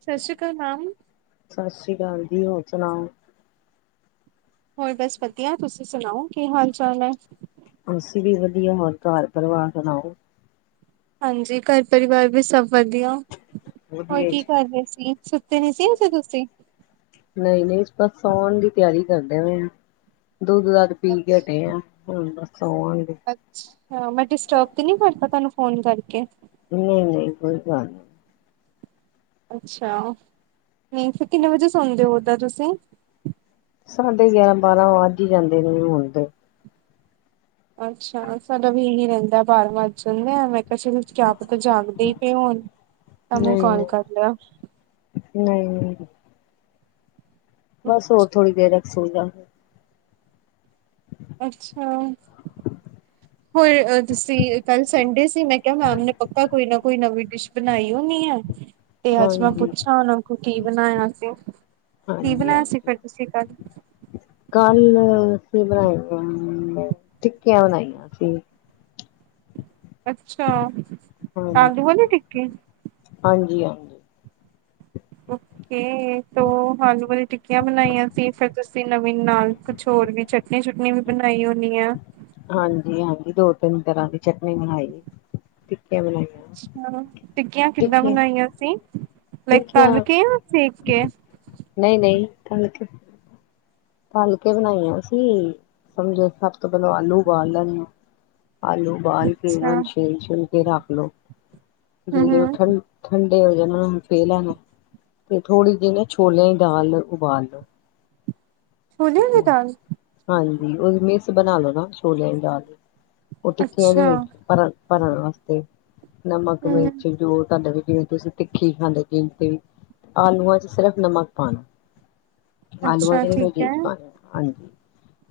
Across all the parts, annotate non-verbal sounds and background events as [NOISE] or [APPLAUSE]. ਸਤਿ ਸ੍ਰੀ ਅਕਾਲ ਮੈਮ। ਸਤਿ ਸ਼੍ਰੀ ਅਕਾਲ ਜੀ ਹੋਰ ਸੁਣਾਓ। ਹੋਰ ਬਸ ਵਧੀਆ ਤੁਸੀਂ ਸੁਣਾਓ? ਕੀ ਹਾਲ ਚਾਲ ਹੈ? ਅਸੀਂ ਵੀ ਵਧੀਆ ਹੋਰ ਘਰ ਪਰਿਵਾਰ ਸੁਣਾਓ? ਹਾਂਜੀ ਘਰ ਪਰਿਵਾਰ ਵੀ ਸਭ ਵਧੀਆ। ਹੋਰ ਵਧੀਆ ਕੀ ਕਰ ਰਹੇ ਸੀ ਸੁੱਤੇ ਨੀ ਸੀ ਅਜੇ ਤੁਸੀਂ? ਨਹੀਂ ਨਹੀਂ ਬਸ ਸੌਉਨ ਦੀ ਤਿਆਰੀ। [UNINTELLIGIBLE] ਦੁੱਧ ਦਾੱਧ ਪੀ ਕੇ ਹਟੇ ਆ ਹੁਣ ਸੌਵਾਂਗੇ ਅੱਛਾ ਮੈਂ ਡਿਸਟਰਬ ਤੇ ਨਹੀਂ ਕਰਦਾ ਤੁਹਾਨੂੰ ਫੋਨ ਕਰਕੇ? ਕਿ? ਨਹੀਂ ਨਹੀਂ ਕੋਈ ਗੱਲ ਨੀ। ਅੱਛਾ। ਨਹੀ ਫਿਰ ਕਿੰਨੇ ਵਜੇ ਸੋਦੇ ਹੋ ਓਦਾ ਤੁਸੀ ਸਾਢੇ ਗਿਆਰਾਂ ਬਾਰਾਂ ਅੱਜ ਹੀ ਜਾਂਦੇ ਨੇ ਹੁਣ ਤੇ ਅੱਛਾ ਸਡ ਵੀ ਨ ਰਹਿੰਦਾ ਬਾਰ ਵੱਜ ਜਾਦੇ ਨੇ ਕਿਆ ਪਤਾ ਜਾਗਦੇ ਹੀ ਪਏ ਹੋਣ ਤਾਂ ਮੈਂ ਕਾਲ ਕਰ ਲਿਆ ਨਹੀ- ਬਸ ਹੋਰ ਥੋੜੀ ਦੇਰ ਸਹੀ ਗੱਲ ਅੱਛਾ [UNINTELLIGIBLE] ਹੋਰ ਅ ਤੁਸੀ ਕੱਲ ਸੰਡੇ ਸੀ ਮੈਂ ਕਿਹਾ ਮੈਮ ਨੇ ਪਤਾ ਕੋਈ ਨਾ ਕੋਈ ਨਵੀਂ ਡਿਸ਼ ਬਣਾਈ ਹੋਣੀ ਹੈ। ਤੇ ਅੱਜ ਮੈਂ ਹਾਂਜੀ ਪੁੱਛਾਂ ਉਹਨਾਂ ਨੂ ਕੁਛ ਕੀ ਬਣਾਇਆ ਸੀ ਕੀ ਹਾਂਜੀ ਬਣਾਇਆ ਸੀ ਹਾਂਜੀ ਫਿਰ ਤੁਸੀ ਕਲ ਕੱਲ ਸਵੇਰੇ [UNINTELLIGIBLE] ਟਿੱਕੀਆਂ ਬਣਾਈਆਂ ਸੀ ਅੱਛਾ- ਹਾਂਜੀ [UNINTELLIGIBLE] [INAUDIBLE] ਓਕੇ ਤੋ ਆਲੂ ਵਾਲੀ ਟਿੱਕੀਆਂ ਬਣਾਈਆਂ ਸੀ ਫਿਰ ਤੁਸੀ ਨਵੀਨ ਨਾਲ ਕੁਛ ਹੋਰ ਵੀ ਚਟਨੀ ਚੁਟਨੀ ਵੀ ਬਣਾਈ ਹੋਣੀ ਆ ਹਾਂਜੀ- ਹਾਂਜੀ ਦੋ ਤਿੰਨ ਤਰ੍ਹਾਂ ਦੀ ਚਟਨੀ ਬਣਾਈ ਟਿੱਕੀਆਂ ਬਣਾਈਆਂ ਅੱਛਾ- ਟਿੱਕੀਆਂ ਕਿੱਦਾਂ ਬਣਾਈਆਂ ਸੀ। ਯਾ ਟਿੱਕੀਆਂ ਤਲਕੇ ਜਾ ਸੇਕ ਕੇ ਨਹੀਂ ਨਹੀਂ ਤਲ ਕੇ ਤਲਕੇ ਬਣਾਈ ਸੀ ਸਮਝੋ ਸਭ ਤੋਂ ਪਹਿਲਾਂ ਆਲੂ ਉਬਾਲ ਲੈਣੇ ਆਲੂ ਉਬਾਲ ਕੇ ਅੱਛਾ ਉਹਨੂ ਛਿਲ ਛੁਲ ਕੇ ਰੱਖ ਹੈਲੋ- ਹੂੰ ਜਿੜੇ ਹੂੰ ਉਠਨ- ਉਠਨ ਤੇ ਉਨੂੰ ਫੇ ਲੈਣਾ ਤੇ ਥੋੜ੍ਹੀ ਜਿਹੀ ਨਾ ਛੋਲਿਆਂ ਹੀ ਦਾਲ ਉਬਾਲ ਲੋ ਛੋਲਿਆਂ ਦੀ ਦਾਲ ਹਾਂਜੀ ਉਹਨੂ ਮਿਕਸ ਬਣਾ ਲੋ ਨਾ ਛੋਲਿਆਂ ਦੀ ਦਾਲ ਉਹ ਟਿੱਕਿਆਂ ਦੇ ਅੱਛਾ ਵਿੱਚ ਭਰਨ ਵਾਸਤੇ ਨਮਕ ਹੂੰ ਮਿਰਚ ਜੋ ਤੁਹਾਡੇ ਵਿੱਚ ਜਿਵੇਂ ਤੁਸੀਂ ਤਿੱਖੀ ਖਾਂਦੇ ਜਿ ਤੇ ਆਲੂਆਂ ਚ ਸਿਰਫ਼ ਨਮਕ ਪਾਣਾ। ਅਧ ਬ। ਅੱਛਾ ਠੀਕ ਹੈ [INAUDIBLE] ਹਾਂਜੀ।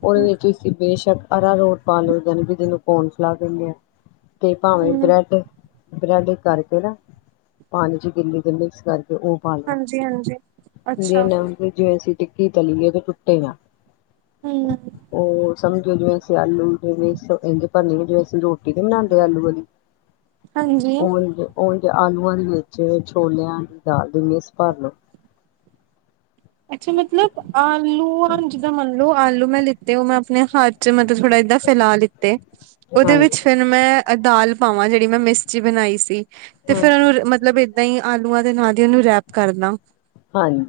ਉਹਦੇ ਵਿੱਚ ਬੇਸ਼ੱਕ ਅਰਾਰੂਟ ਪਾਲੋ ਜਨ ਜਿਹਨੂੰ ਕੌਨ ਸਲਾਹ ਦਿੰਦੇ ਆ। ਤੇ ਭਾਵੇਂ ਹੂੰ ਬ੍ਰੈਡ ਬਰੈਡ ਕਰਕੇ ਨਾ ਪਾਣੀ ਚ ਗਿੱਲੀ ਤੇ ਮਿਕਸ ਕਰਕੇ ਉਹ ਪਾ ਲੋ ਹਾਂਜੀ ਹਾਂਜੀ ਅੱਛਾ ਜਸੀ। [UNINTELLIGIBLE] ਕੀ ਤਲੀਏ ਅੀ ਆਂ। ਕੋਈ ਨਾ ਫਿਰ ਸਮਝੋ ਜਿਵੇਂ ਅਸੀ ਆਲੂ ਜਿਵੇਂਸ ਕਦੇ ਭਰਵੀਂ ਜਿਵੇੰ ਅਸੀਂ ਰੋਟੀ ਨੀ ਬਣਾਉਂਦੇ ਆਲੂ ਵਾਲੀ ਹਾਂਜੀ ਉ ਆਲੂਆਂ ਦੇ ਵਿੱਚ ਛੋਲਿਆਂ ਦੀ ਦਾਲ ਦੀ ਮੇਸ ਭਰ ਲੋ ਅੱਛਾ ਮਤਲਬ ਆਲੂ ਆ ਜਿੱਦਾਂ ਮੰਨ ਲੋ ਆਲੂ ਮੈਂ ਲਿੱਤੇ ਹੋ ਮੈਂ ਆਪਣੇ ਹੱਥ ਮਤਲਬ ਥੋੜਾ ਏਦਾਂ ਫੈਲਾ ਲਿੱਤੇ, ਔਦੇ ਹਾਂਜੀ ਵਿੱਚ ਫਿਰ ਮੈਂ ਐ ਦਾਲ ਪਾਵਾਂ ਜਿਹੜੀ ਮੈਂ ਮਿਸਚੀ ਬਣਾਈ ਸੀ। ਤੇ ਫੇਰ ਹਾਂਜੀ ਉਹਨੂੰ ਮਤਲਬ ਏਦਾਂ ਹੀ ਆਲੂਆਂ ਦੇ ਨਾਲ ਹੀ ਔਨੂੰ ਰੈਪ ਕਰਨਾ। ਹਾਂਜੀ।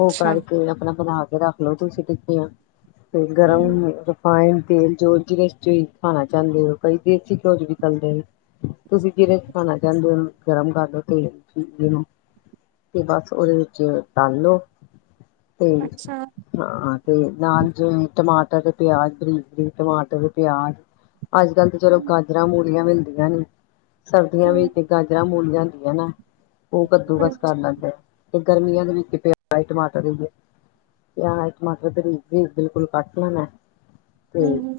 ਔ ਕਰ ਕੇ ਆਪਣਾ ਬਣਾ ਕੇ ਰਖਲੋ ਤੁੂੰਸੀ ਪੀਪੀਆਂ। ਤੇ ਹਮ ਗਰਮ ਰਿਫਾਈਨ ਤੇਲ ਜੋ ਜਿਹਦੇ 'ਚ ਖਾਣਾ ਚਾਹੁੰਦੇ ਹੋ ਕਈ ਦੇਸੀ ਘਓਜ਼ ਵੀ ਚਲਦੇ ਨੇ, ਤੁਸੀਂ ਜਿਹਦੇ ' ਖਾਣਾ ਚਾਹੁੰਦੇ ਹੋ ਔਨੂੰ ਗਰਮ ਕਰ ਲੋ ਤੇਲ ਨੂ, ਤੇ ਬਸ ਉਹਦੇ ਵਿੱਚ ਡਾਲ ਲਓ ਤੇ ਅੱਛਾ ਹਾਂ। ਤੇ ਨਾਲ ਜਿਵੇਂ ਟਮਾਟਰ ਦੇ ਪਿਆਜ ਬਰੀਕ ਬਰੀਕ ਟਮਾਟਰ ਦੇ ਪਿਆਜ ਅੱਜ ਕੱਲ ਤੇ ਚਲੋ ਗਾਜਰਾਂ ਤੇ ਮੂਲਿਆਂ ਮੂਲਿਆਂ ਮਿਲਦੀਆਂ ਨੇ। ਸਰਦੀਆਂ ਹਮ ਵਿੱਚ ਗਾਜਰਾਂ ਮੂਲਿਆਂ ਲਿਆਂਦੀਆਂ ਨੇ, ਯਾ ਉਹ ਕੱਦੂਕਸ ਕਰ ਹਾਂਜੀ ਲੈਂਦੇ, ਤੇ ਗਰਮੀਆਂ ਦੇ ਵਿੱਚ ਕਿ ਪਿਆ ਟਬਈ ਟਮਾਟਰ ਵੀ ਐ, ਟਮਾਟਰ ਤੇ ਬਿਲਕੁਲ ਘੱਟ ਲੈਣਾ ਹੈ। ਤੇ ਹਮ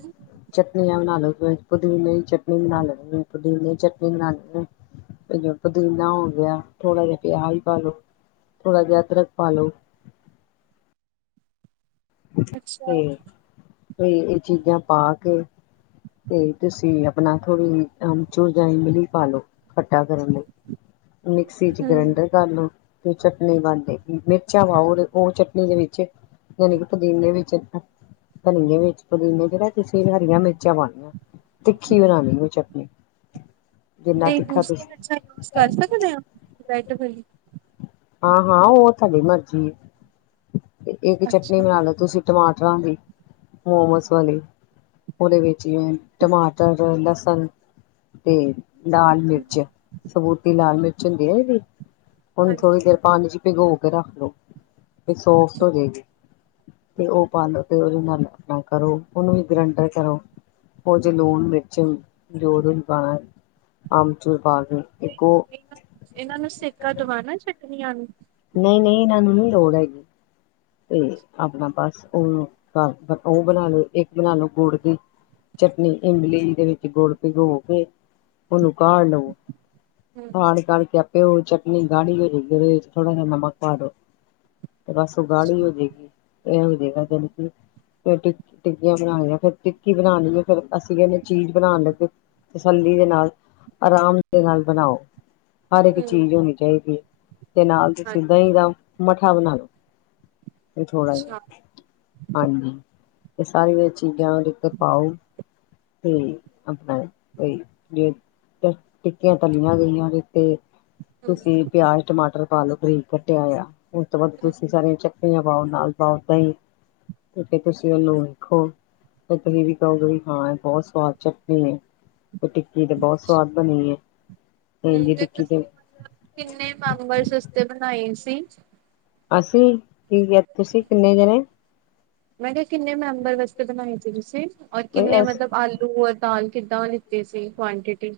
ਚਟਨੀਆਂ ਬਣਾ ਲੋ ਪੁਦੀਨੇ ਦੀ ਚੱਟਨੀ ਦਹੀ ਨਾਲ ਔ ਵੀ ਪੁਦੀਨੇ ਦੀ ਚਟਨੀ ਬਨਾਨੀ ਏ ਇੱਕ ਪੁਦੀਨਾ ਹੋ ਗਿਆ ਥੋੜਾ ਜਿਹਾ ਪਿਆਜ ਵੀ ਪਾ ਦਿਓ ਥੋੜਾ ਜਿਹਾ ਅਦਰਕ। ਪਾ ਲਓ ਅੱਛਾ ਤੇ ਤੇ ਇਹ ਚੀਜਾਂ ਪਾ ਕੇ ਤੇ ਤੁਸੀ ਅਪਨਾ ਥੋੜ੍ਹੀ ਅਮਚੂਰ ਜਾਂ ਇਮਲੀ ਪਾ ਲਓ ਖੱਟਾ ਕਰਨ ਲਈ। ਮਿਕਸੀ ਚ ਹਮ ਗ੍ਰੈਂਡਰ ਕਰ ਲਓ ਤੇ ਚਟਨੀ ਬਣ ਜਾਏਗੀ ਮਿਰਚਾਂ ਪਾਓ ਤੇ ਉਹ ਚਟਨੀ ਦੇ ਵਿੱਚ। ਯਾਨੀ ਕਿ ਪੁਦੀਨੇ ਵਿੱਚ। ਧਨੀਏ ਵਿੱਚ ਪੁਦੀਨੇ ਚ ਨਾ ਤੁਸੀਂ ਹਰੀਆਂ ਮਿਰ ਚਾਂ ਪਾਉਨੀਆਂ ਤਿੱਖੀ ਬਣਾਨੀ ਜੇ ਉਹ ਚਟਨੀ। ਜਿੰਨਾ ਤੇ ਤਿੱਖਾ ਦੂਸਰੀ ਤੁਸੀਂ ਮਿਰਚਾਂ ਯੂਜ਼ ਕਰ ਸਕਦੇ ਆਂ। ਰੈੱਡ ਵਾਲੀ ਹਾਂ-ਹਾਂ ਉਹ ਤੁਹਾਡੀ ਮਰਜੀ। ਤੇ ਇੱਕ ਚਟਨੀ ਅੱਛਾ ਬਣਾਨੀ ਤੁਸੀ। ਟਮਾਟਰਾਂ ਦੀ ਮੋਮੋਸ ਵਾਲੀ ਉਹਦੇ ਵਿੱਚ ਵੀ ਟਮਾਟਰ ਲਹਸੁਨ ਤੇ ਲਾਲ ਮਿਰਚ ਸਬੂਤੀ ਲਾਲ ਮਿਰਚ ਹੁੰਦੀ ਹੈ ਥੋੜ੍ਹੀ ਹਾਂਜੀ ਦੇਰ ਪਾਣੀ ਇਚ ਭਿਗੋ ਤੇ ਰੱਖ ਲਓ ਤੇ ਸੋਫਟ ਹੋ ਜਾਏਗੀ ਤੇ ਉਹ ਪਾਲਓ ਫੇਰ ਉਹਦੇ ਨਾਲ ਆਪਨਾ ਕਰੋ ਉਹਨੂੰ ਵੀ ਗਰੈਂਡਰ ਕਰੋ ਉਹ ਚ ਲੂਣ ਮਿਰਚ ਜੋ ਜੋ ਵੀ ਪਾਓਣਾ ਅਮਚੂਰ ਤੇ ਇਹਨਾਂ ਨੂੰ ਇਹਨਾਂ ਨੂੰ ਸੇਕਾ ਦਵਾਨਾ ਫੇਰ। [UNINTELLIGIBLE] ਨਹੀਂ-ਨਹੀਂ ਇਹਨਾਂ ਨੂੰ ਨੀ ਲੋੜ ਹੈਗੀ। ਤੇ ਆਪਣਾ ਬਸ ਵੀ ਬਣਾ ਲਿਓ ਇੱਕ ਬਣਾ ਲਓ ਗੁੜ ਦੀ ਚਟਨੀ ਇਮਲੀ ਦੇ ਵਿੱਚ ਗੁੜ ਭਿਗੋ ਕੇ ਉਹਨੂੰ ਕਾਡ ਲਵੋ। [INAUDIBLE] ਹਮ ਤੇ ਓਹ ਚਟਣੀ ਗਾੜੀ ਹੋ ਜਾਏਗੀ ਇਸ੍ ਵਿੱਚ ਥੋੜਾ ਜਿਹਾ ਨਮਕ ਪਾ ਦਿਓ ਤੇ ਬਸ। ਗਾੜੀ ਹੋ ਜਾਏਗੀ। ਇਹ ਹੋ ਜਾਏਗਾ ਜਿਹਨੇਂ ਚਿਰ ਓਹ ਟਿਕ ਟਿੱਕੀਆਂ ਬਣਾਣ ਵਾਲਾ ਫੇਰ ਟਿੱਕੀ ਬਣਾਨੀ ਏ ਫੇਰ ਅਸੀ ਪਹਿਲੇ ਚੀਜ ਬਣਾਉਣ ਲੱਗੋ ਤਸੱਲੀ ਦੇ ਨਾਲ ਆਰਾਮ ਦੇ ਨਾਲ ਬਣਾਓ। ਹਰ ਇੱਕ ਚੀਜ ਹਮ ਹੋਣੀ ਚਾਹੀਦੀ ਏ। ਤੇ ਨਾਲ ਮਠਾ ਬਣਾ ਲੋ। ਇਹ ਥੋੜਾ ਆ ਅੱਛਾ ਹਾਂਜੀ। ਇਹ ਸਾਰੀਆਂ ਚੀਜਾਂ ਓਹਦੇ ਉੱਤੇ ਪਾਓ ਤੇ ਆਪਣਾ ਕੋਈ ਜੇ ਤਾਂ ਟਿੱਕੀਆਂ ਤਲੀਆਂ ਗਈਆਂ ਓਹਦੇ ਉਤੇ। ਹੂੰ। ਤੁਸੀ ਪਿਆਜ ਟਮਾਟਰ ਪਾ ਲਓ ਪਨੀਰ ਕੱਟਿਆਂ ਆਇਆ। ਉਹ ਤਾਂ ਬਸ ਤੁਸੀਂ ਸਾਰੇ। ਧਨੀਆ ਪਾਓ ਨਾਲ ਪਾਓ ਦਹੀ ਤੇ ਫਿਰ ਤੁਸੀਂ ਉਹਨੂੰ ਵੇਖੋ ਫੇਰ ਤੁਸੀਂ ਵੀ ਕਹੋਗੇ ਵੀ ਹਾਂ ਇਹ ਬਹੁਤ ਸਵਾਦ ਚਟਣੀ ਹੈ। ਤੇ ਟਿੱਕੀ ਤੇ ਬਹੁਤ ਸਵਾਦ ਬਣੀ ਹੈ। ਸੇਮ ਹੂੰ ਦੀ ਤੇ ਟਿੱਕੀ ਤੁਸੀਂ ਮਤਲਬ ਕਿੰਨੇ ਮੈਂਬਰ ਵਾਸਤੇ ਬਣਾਏ ਸੀ। ਅੱਛਾ। [UNINTELLIGIBLE] ਅਸੀਂ। ਕੀ ਕਿਹਾ ਤੁਸੀਂ ਕਿੰਨੇ ਜਾਣੇ? ਤੇ ਬਣਾਏ ਸੀ ਤੁਸੀਂ। ਔਰ ਕਿੰਨੇ ਮਤਲਬ ਆਲੂ ਔਰ ਦਾਲ? ਕਿੱਦਾਂ ਲਈ ਸੀ ਕੁਆਂਟਿਟੀ।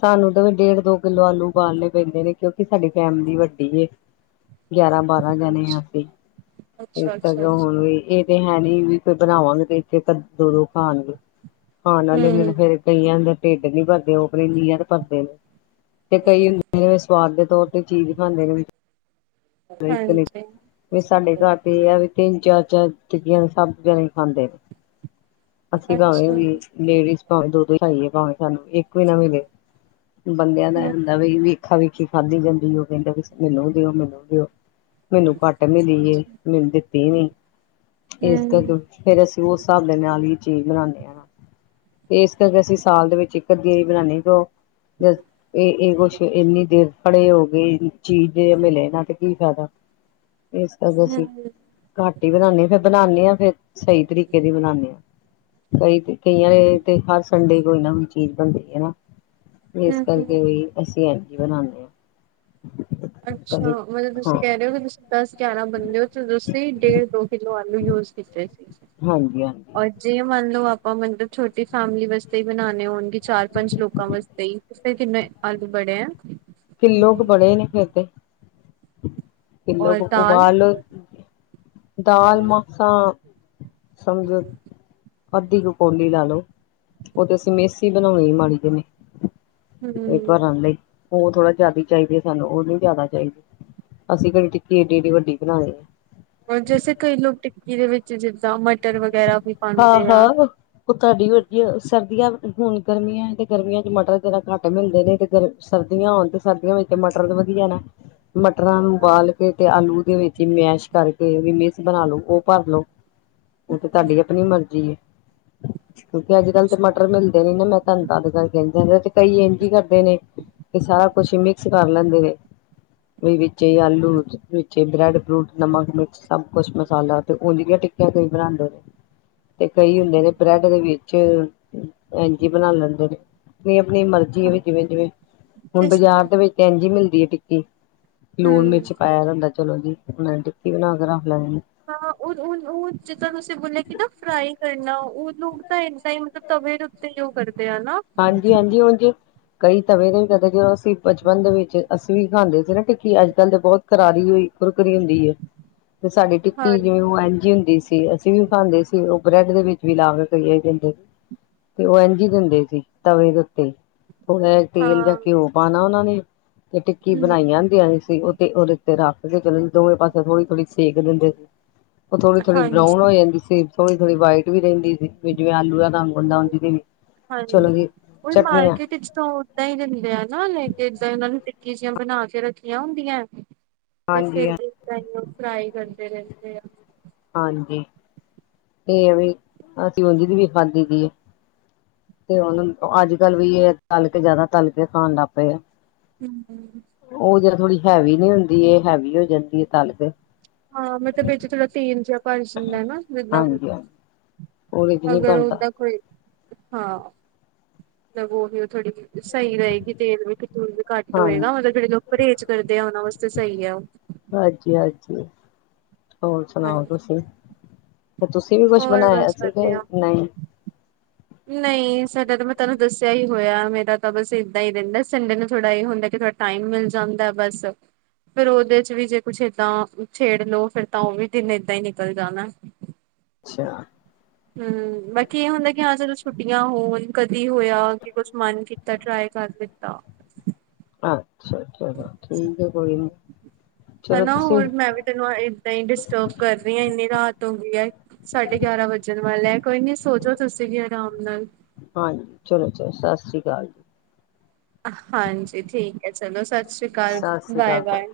ਸਾਨੂੰ ਤਾਂ ਡੇਢ ਦੋ ਕਿੱਲੋ ਆਲੂ ਉਵਾਲੇ ਪਾਲਣੇ ਪੈਂਦੇ ਨੇ ਕਿਉਂਕਿ ਸਾਡੀ ਫੈਮਿਲੀ ਵੱਡੀ ਹੈ। [UNINTELLIGIBLE] ਗਿਆਰਾਂ ਬਾਰਾਂ ਜਾਣੇ ਹਾਂ ਅਸੀਂ ਇਸ ਕਰਕੇ ਅੱਛਾ-ਅੱਛਾ-ਅੱਛਾ ਹੁਣ ਵੀ ਇਹ। ਇਹ ਤੇ ਹੈ ਨੀ ਵੀ ਫੇਰ ਬਣਾਵਾਂਗੇ ਤੇ ਇੱਥੇ ਕ ਦੋ ਦੋ ਖਾਣਗੇ। ਹਾਂ ਨਾਲੇ ਬਿਨ ਹੂੰ ਫੇਰ ਕਈਆਂ ਦੇ। ਢਿੱਡ ਨੀ ਭਰਦੇ ਉਹ। ਵਿੰਨ ਲੀਹਾ ਤੋ ਭਰਦੇ ਨੇ। [UNINTELLIGIBLE] ਤੇ ਕਈ ਹੁੰਦੇ ਨੇ ਸਵਾਦ ਦੇ ਤੌਰ ਤੇ। ਤੇ ਚੀਜ਼ ਪਾਉਂਦੇ ਨੇ। ਇੱਕ ਨੇ ਹਾਂਜੀ ਤੇ ਸਾਡੇ ਘਰ ਤੇ ਆ ਵੀ ਤਿੰਨ ਚਾਰ ਚਾਰ ਟਿੱਕੀਆਂ। ਸਬਜ਼ੀਆ ਨਾਲ ਹੀ ਖਾਂਦੇ ਨੇ। ਅਸੀਂ ਭਾਵੇਂ ਅੱਛਾ। ਵੀ ਲੇਡੀਜ਼। ਭਾਵੇਂ ਦੋ ਦੋ ਖਾਈਏ ਭਾਵੇਂ। ਸਾਨੂੰ ਇੱਕ ਵੀ ਨਾ ਮਿਲੇ ਬੰਦਿਆਂ ਦਾ ਆਏ ਹੂੰ ਹੁੰਦਾ ਵੀ ਵੇਖਾ ਵੇਖੀ ਖਾਧੀ ਜਾਂਦੀ ਹੋਵੇ। ਵਿੰਡੋ ਵਿੱਚ ਦੀ ਲੈ ਗਏ ਹੋ ਮੈਨੂੰ ਵੀ ਦਿਓ। ਮੈਨੂੰ ਘੱਟ ਮਿਲੀ ਹੈ ਮੈਨੂੰ। ਦਿੱਤੀ ਨੀ। ਇਸ ਕਦ ਹੂੰ ਫੇਰ ਅਸੀਂ ਉਸ ਹਿਸਾਬ ਦੇ ਨਾਲ ਹੀ। [UNINTELLIGIBLE] [UNINTELLIGIBLE] ਚੀਜ਼ ਬਣਾਉਂਦੇ ਆ। ਤੇ ਇਸ ਕਰਕੇ ਅਸੀਂ ਸਾਲ ਦੇ ਵਿੱਚ। ਕਦੀ ਬਣਾਉਣੀ ਆ ਦੋ ਇਹ ਇਹ ਕੁੱਛ ਇੰਨੀ ਦੇਰ ਖੜੇ ਹੋ ਗਏ। ਚੀਜ਼ ਜੇ ਮਿਲੇ ਨਾ ਤੇ ਕੀ ਫਾਇਦਾ। ਇਸ ਕਰਕੇ ਅਸੀਂ ਹੂੰ ਘੱਟ ਹੀ ਬਣਾਦੇ ਹਾਂ ਫਿਰ ਬਣਾਦੇ ਹਾਂ ਫਿਰ ਸਹੀ ਤਰੀਕੇ ਦੀ ਬਣਾਦੇ ਹਾਂ। ਕਈ ਕਈਆਂ ਨੇ ਤੇ ਹਰ ਸੰਡੇ। [UNINTELLIGIBLE] ਇਸ ਕਰਕੇ ਹੂੰ-ਹੂੰ ਵੀ ਅਸੀਂ [UNINTELLIGIBLE] [UNINTELLIGIBLE] ਅੱਛਾ। ਕਦੇ ਮਤਲਬ ਹਾਂ ਤੁਸੀਂ ਕਹਿ ਰਹੇ ਹੋ ਕਿ ਤੁਸੀਂ ਦਸ ਗਿਆਰਾਂ ਬੰਦੇ ਹੋ ਤੁਸੀਂ ਡੇਢ ਦੋ ਕਿੱਲੋ ਆਲੂ ਯੂਜ ਕੀਤੇ ਸੀ। ਹਾਂਜੀ ਹਾਂਜੀ ਔਰ ਜੇ ਮੰਨ ਲਓ ਆਪ ਉਹ ਮਤਲਬ ਛੋਟੀ ਫੈਮਲੀ ਵਾਸਤੇ ਹੀ ਬਣਾਉਣੇ ਹੋਣਗੇ ਚਾਰ ਪੰਜ ਲੋਕਾਂ ਵਾਸਤੇ ਹੀ ਫੇਰ ਕਿੰਨੇ ਆਲੂ ਬੜੇ ਆ। ਕਿੱਲੋ ਕ ਬੜੇ ਨੇ ਫੇਰ ਤੇ। ਕਿੱਲੋ ਔਰ ਕ ਦਾਲ ਉਬਾਲ ਲੋ ਦਾਲ ਮਸਾਂ [UNINTELLIGIBLE] ਅੱਧੀ ਕ ਕੌਲੀ ਲਾ ਲੋੋ ਉਹ ਤੇ ਅਸੀਂ ਮੇਸ ਈ ਬਣਾਉਨਿ ਮਾੜੀ ਜਿੰਨੀ ਹਮ [UNINTELLIGIBLE] ਉਹ ਥੋੜਾ ਜਿਆਦਾ ਚਾਹੀਦੀ ਏ ਸਾਨੂੰ ਉਹ ਨੀ ਜ਼ਿਆਦਾ ਚਾਹੀਦੀ ਅਸੀਂ ਕੇੜੀ ਟਿੱਕੀ ਏਨੀ ਵੱਡੀ ਵੱਡੀ ਬਨਾਨੀ ਔਰ ਜੈਸੇ ਕਈ ਲੋਕ ਟਿੱਕੀ ਦੇ ਵਿੱਚ ਜ ਜਾਂ ਮਟਰ ਵਗੈਰਾ ਵੀ ਹਾਂ ਪਾਂਦੇ ਆ। ਹਾਂ ਉਹ ਤੁਹਾਡੀ ਵੱਡੀ ਸਰਦੀਆਂ ਹੁਣ ਗਰਮੀਆਂ ਤੇ ਗਰਮੀਆਂ ਚ ਮਟਰ ਜਰਾ ਘੱਟ ਮਿਲਦੇ ਨੇ ਤੇ ਗਰ ਸਰਦੀਆਂ ਹੋਣ ਤੇ ਸਰਦੀਆਂ ਵਿੱਚ ਮਟਰ ਤੇ ਵਧੀਆ ਨਾ। ਮਟਰਾਂ ਨੂੰ ਉਬਾਲ ਕੇ ਤੇ ਆਲੂ। ਵਿੱਚ ਹੀ ਮੈਸ਼ ਕਰਕੇ ਮੇਸ ਬਣਾ ਲੋ ਉਹ ਭਰ ਲੋ। ਉਹ ਤੇ ਹਮ ਤੁਹਾਡੀ ਆਪਣੀ ਮਰਜ਼ੀ ਏ। ਕਿਉਂਕਿ ਅੱਜ, ਕੱਲ੍ਹ ਤੇ ਮਟਰ ਮਿਲਦੇ ਨੀ ਨਾ ਮੈਂ ਤਾਨੂੰ ਤਾਦ ਕਾਰ ਕੇ। [INAUDIBLE] [UNINTELLIGIBLE] [UNINTELLIGIBLE] ਕੁਛ ਮਿਕਸ ਕਰ ਲੈਂਦੇ ਨੇ ਉਹ ਵਿੱਚ ਹੀ ਆਲੂ ਵਿੱਚ ਬ੍ਰੈਡ ਬਰੂਡ ਨਮਕ ਮਿਕਚ ਸਭ ਕੁਛ ਮਸਾਲਾ ਤੇ [UNINTELLIGIBLE] ਟਿੱਕੀਆਂ ਤੇ। [UNINTELLIGIBLE] ਤੇ ਕਈ ਹੁੰਦੇ ਨੇ ਬ੍ਰੈਡ ਦੇ ਵਿੱਚ- ਐਂਜ ਇ ਬਣਾ ਲੈਂਦੇ ਨੇ। ਜਿਨੀ ਮਰਜੀ [UNINTELLIGIBLE] ਹੁਣ ਬਾਜ਼ਾਰ ਦੇ ਵਿੱਚ ਐਂਜ ਇ ਮਿਲਦੀ। [UNINTELLIGIBLE] ਲੂਣ ਮਿਰਚ ਪਾਯਾ ਦਾ ਹੁੰਦਾ ਚਲੋ ਜੀ। [UNINTELLIGIBLE] [UNINTELLIGIBLE] ਜਿੱਦਾਂ ਤੁਸੀਂ ਬੋਲਯਾ ਸੀ ਨਾ ਫਰਾਈ ਕਰਨੀ। [UNINTELLIGIBLE] ਉਹ ਲੋਕ ਤਾਂ ਇੱਦਾਂ ਹੀ ਮਤਲਬ ਤਵੇ ਦੇ ਉੱਤੇ ਜੋ ਕਰਦੇ। ਆ ਨਾ ਹਾਂਜੀ-ਹਾਂਜੀ, ਹੂਜੰ ਕਈ ਤਵੇ ਦੇ ਵੀ ਕਦੇ ਜਦੋਂ ਅਸੀਂ ਬਚਪਨ ਦੇ ਵਿੱਚ ਅਸੀਂ ਵੀ ਖਾਂਦੇ ਸੀ ਨਾ ਟਿੱਕੀ ਅੱਜ-ਕੱਲ ਤੇ ਬਹੁਤ ਕਰਾਰੀ ਹੋਈ ਖੁਰਕਰੀ ਹੁੰਦੀ ਹੈ। ਤੇ ਸਾਡੀ ਹਾਂ ਟਿੱਕੀ ਜਿਵੇਂ ਉਹ ਐਨ ਜੀ ਹੁੰਦੀ ਸੀ। ਤੇ ਅਸੀਂ ਵੀ ਖਾਂਦੇ ਸੀ। ਉਹ ਬ੍ਰੈਡ ਦੇ ਵਿੱਚ ਵੀ ਲਾ ਕੇ ਕਈਏ ਦਿੰਦੇ ਸੀ ਤੇ ਉਹ ਇੰਝ ਦਿੰਦੇ ਸੀ। ਤਵੇ ਦੇ ਉੱਤੇ ਥੋੜ੍ਹਾ ਜ ਤੇਲ ਜਾਂ ਹਾਂ ਘਿਓ ਪਾਣਾ ਉਹਨਾਂ ਨੇ ਤੇ ਟਿੱਕੀ ਹਮ ਬਣਾਈਆਂ ਹੁੰਦੀਆਂ ਸੀ। ਉਹ ਤੇ ਉਹਦੇ ਤੇ ਰੱਖ ਕੇ ਚਲੋ ਜ ਦੋਵੇਂ ਪਾਸੇ ਥੋੜ੍ਹੀ-ਥੋੜ੍ਹੀ ਸੇਕ ਦਿੰਦੇ ਸੀ। ਉਹ ਥੋੜੀ-ਥੋੜੀ ਬਰਾਊਨ ਹੋ ਹਾਂਜੀ ਜਾਂਦੀ ਸੀ। ਥੋੜੀ-ਥੋੜੀ ਵਾਈਟ ਵੀ ਰਹਿੰਦੀ ਸੀ ਵੀ ਜਿਵੇਂ ਆਲੂ ਰੰਗ ਹੁੰਦਾ-ਹੁੰਦੀ ਤੇ ਵੀ ਉਹ ਮਾਰਕੀਟ ਵਿਚ ਤਾਂ ਉਦਾਂ ਹੀ ਦਿੰਦੇ ਆ ਲੈਕੇ ਏਦਾਂ ਹੀ ਇਹਨਾਂ ਨੂੰ ਚੀਜੀਆਂ ਬਣਾ ਕੇ ਰੱਖੀਆਂ ਹੁੰਦੀਆਂ। ਤੇ ਫਿਰ ਹਾਂਜੀ ਇੱਕ ਡਾਊਨਲੋਡ। ਪੜਾਈ ਕਰਦੇ ਰਹਿੰਦੇ ਆ। ਹਾਂਜੀ, ਇਹ ਹੈ ਵੀ, ਤੇ ਅਸੀਂ ਉਹਦੀ ਦੀ ਵੀ ਖਾਧੀ ਦੀ ਆ, ਤੇ ਉਹਨੂੰ ਅੱਜ -ਕੱਲ ਵੀ ਇਹ ਤਲ ਕੇ ਜਿਆਦਾ ਤਲ ਕੇ ਖਣ ਲੱਗ ਪਏ ਆ। ਹੂੰ। ਉਹ ਜ ਥੋੜੀ ਹੈਵੀ ਨਹੀਂ ਹੁੰਦੀ। ਦੀ ਇਹ ਹੈਵੀ ਹੋ ਜਾਂਦੀ ਹੈ ਤਲ ਕੇ ਹਾਂ, ਮਤਲਬ ਥੋੜਾ ਤੇਲ ਜਿਹਾ ਭਰ ਜਾਂਦਾ ਨਾ ਜਿੱਦਾਂ ਕੋਈ ਹਾਂਜੀ ਹਾਂਜੀ। ਉਹਦੇ ਚ ਨੀ ਅਗਰ ਬਣਦਾ ਓਦਾਂ ਕੋਈ ਹਾਂ, ਤੇ ਉਹ ਹੀ ਥੋੜੀ ਸਹੀ ਰਹੇਗੀ ਤੇਲ ਵੀ ਵੀ ਘੱਟ ਹਾਂਜੀ ਹੋਏਗਾ ਮਤਲਬ ਜਿਹੜੇ ਲੋਕ ਪਰਹੇਜ ਕਰਦੇ ਆ ਉਹਨਾਂ ਵਾਸਤੇ ਸਹੀ ਆ ਉਹ ਹਾਂਜੀ ਹਾਂਜੀ। ਹੋਰ ਸੁਣਾਓ, ਹਾਂਜੀ ਤੁਸੀਂ? ਤੇ ਤੁਸੀਂ ਵੀ ਕੁਛ ਹੋਰ ਬਣਾਇਆ ਬਸ ਸੀ ਕਿ ਵਧੀਆ। ਨਹੀਂ? ਨਹੀਂ, ਸਾਡਾ ਤਾਂ ਮੈਂ ਤੁਹਨੂੰ ਦੱਸਿਆ ਹੀ ਹੋਇਆ ਮੇਰਾ ਤਾਂ ਬਸ ਏਦਾਂ ਹੀ ਰਹਿੰਦਾ ਸੰਡੇ ਨੂੰ ਥੋੜਾ ਇਹ ਹੁੰਦਾ ਕਿ ਥੋੜਾ ਟਾਈਮ ਮਿਲ ਜਾਂਦਾ ਬਸ, ਫੇਰ ਉਹਦੇ ਚ ਵੀ ਜੇ ਕੁਛ ਏਦਾਂ ਛੇੜ ਲੋ ਫਿਰ ਤਾਂ ਉਹ ਵੀ ਦਿਨ ਏਦਾਂ ਹੀ ਨਿਕਲ ਜਾਣਾ। ਅੱਛਾ। ਹੂੰ, ਬਾਕੀ ਇਹ ਹੁੰਦਾ ਕਿ ਹਾਂ ਚਲੋ ਛੁੱਟੀ ਯਾ ਹੋਣ ਕਦੇ ਕੀ ਹੋਇਆ, ਕਿ ਕੁਛ ਮਨ ਕੀਤਾ, ਟਰਾਈ ਕਰ ਦਿੱਤਾ। ਅੱਛਾ, ਚਲੋ ਠੀਕ ਹੈ ਕੋਈ ਨੀ ਚਲੋ ਹੈਨਾ ਤੁਸੀਂ ਹੋਰ ਮੈਂ ਵੀ ਤੈਨੂੰ ਏਦਾਂ ਹੀ ਡਿਸਟਰਬ ਕਰ ਰਹੀ ਹਾਂ, ਇੰਨੀ ਰਾਤ ਡੋਗੀ ਆਈ ਸਾਢੇ ਗਿਆਰਾਂ ਵਜਣ ਵਾਲੇ ਐ। ਕੋਈ ਨੀ ਸੋਜੋ ਤੁਸੀਂ ਵੀ ਆਰਾਮ ਨਾਲ। ਹਾਂਜੀ ਚਲੋ ਚਲੋ ਸਤਿ ਸ੍ਰੀ ਅਕਾਲ ਜੀ। ਹਾਂਜੀ ਠੀਕ ਹੈ ਚਲੋ ਸੱਚ ਸਤਿ ਸ਼੍ਰੀ ਅਕਾਲ, ਸਤਿ ਸ੍ਰੀ ਬਾਏ ਅਕਾਲ ਸਰ। -ਬਾਏ।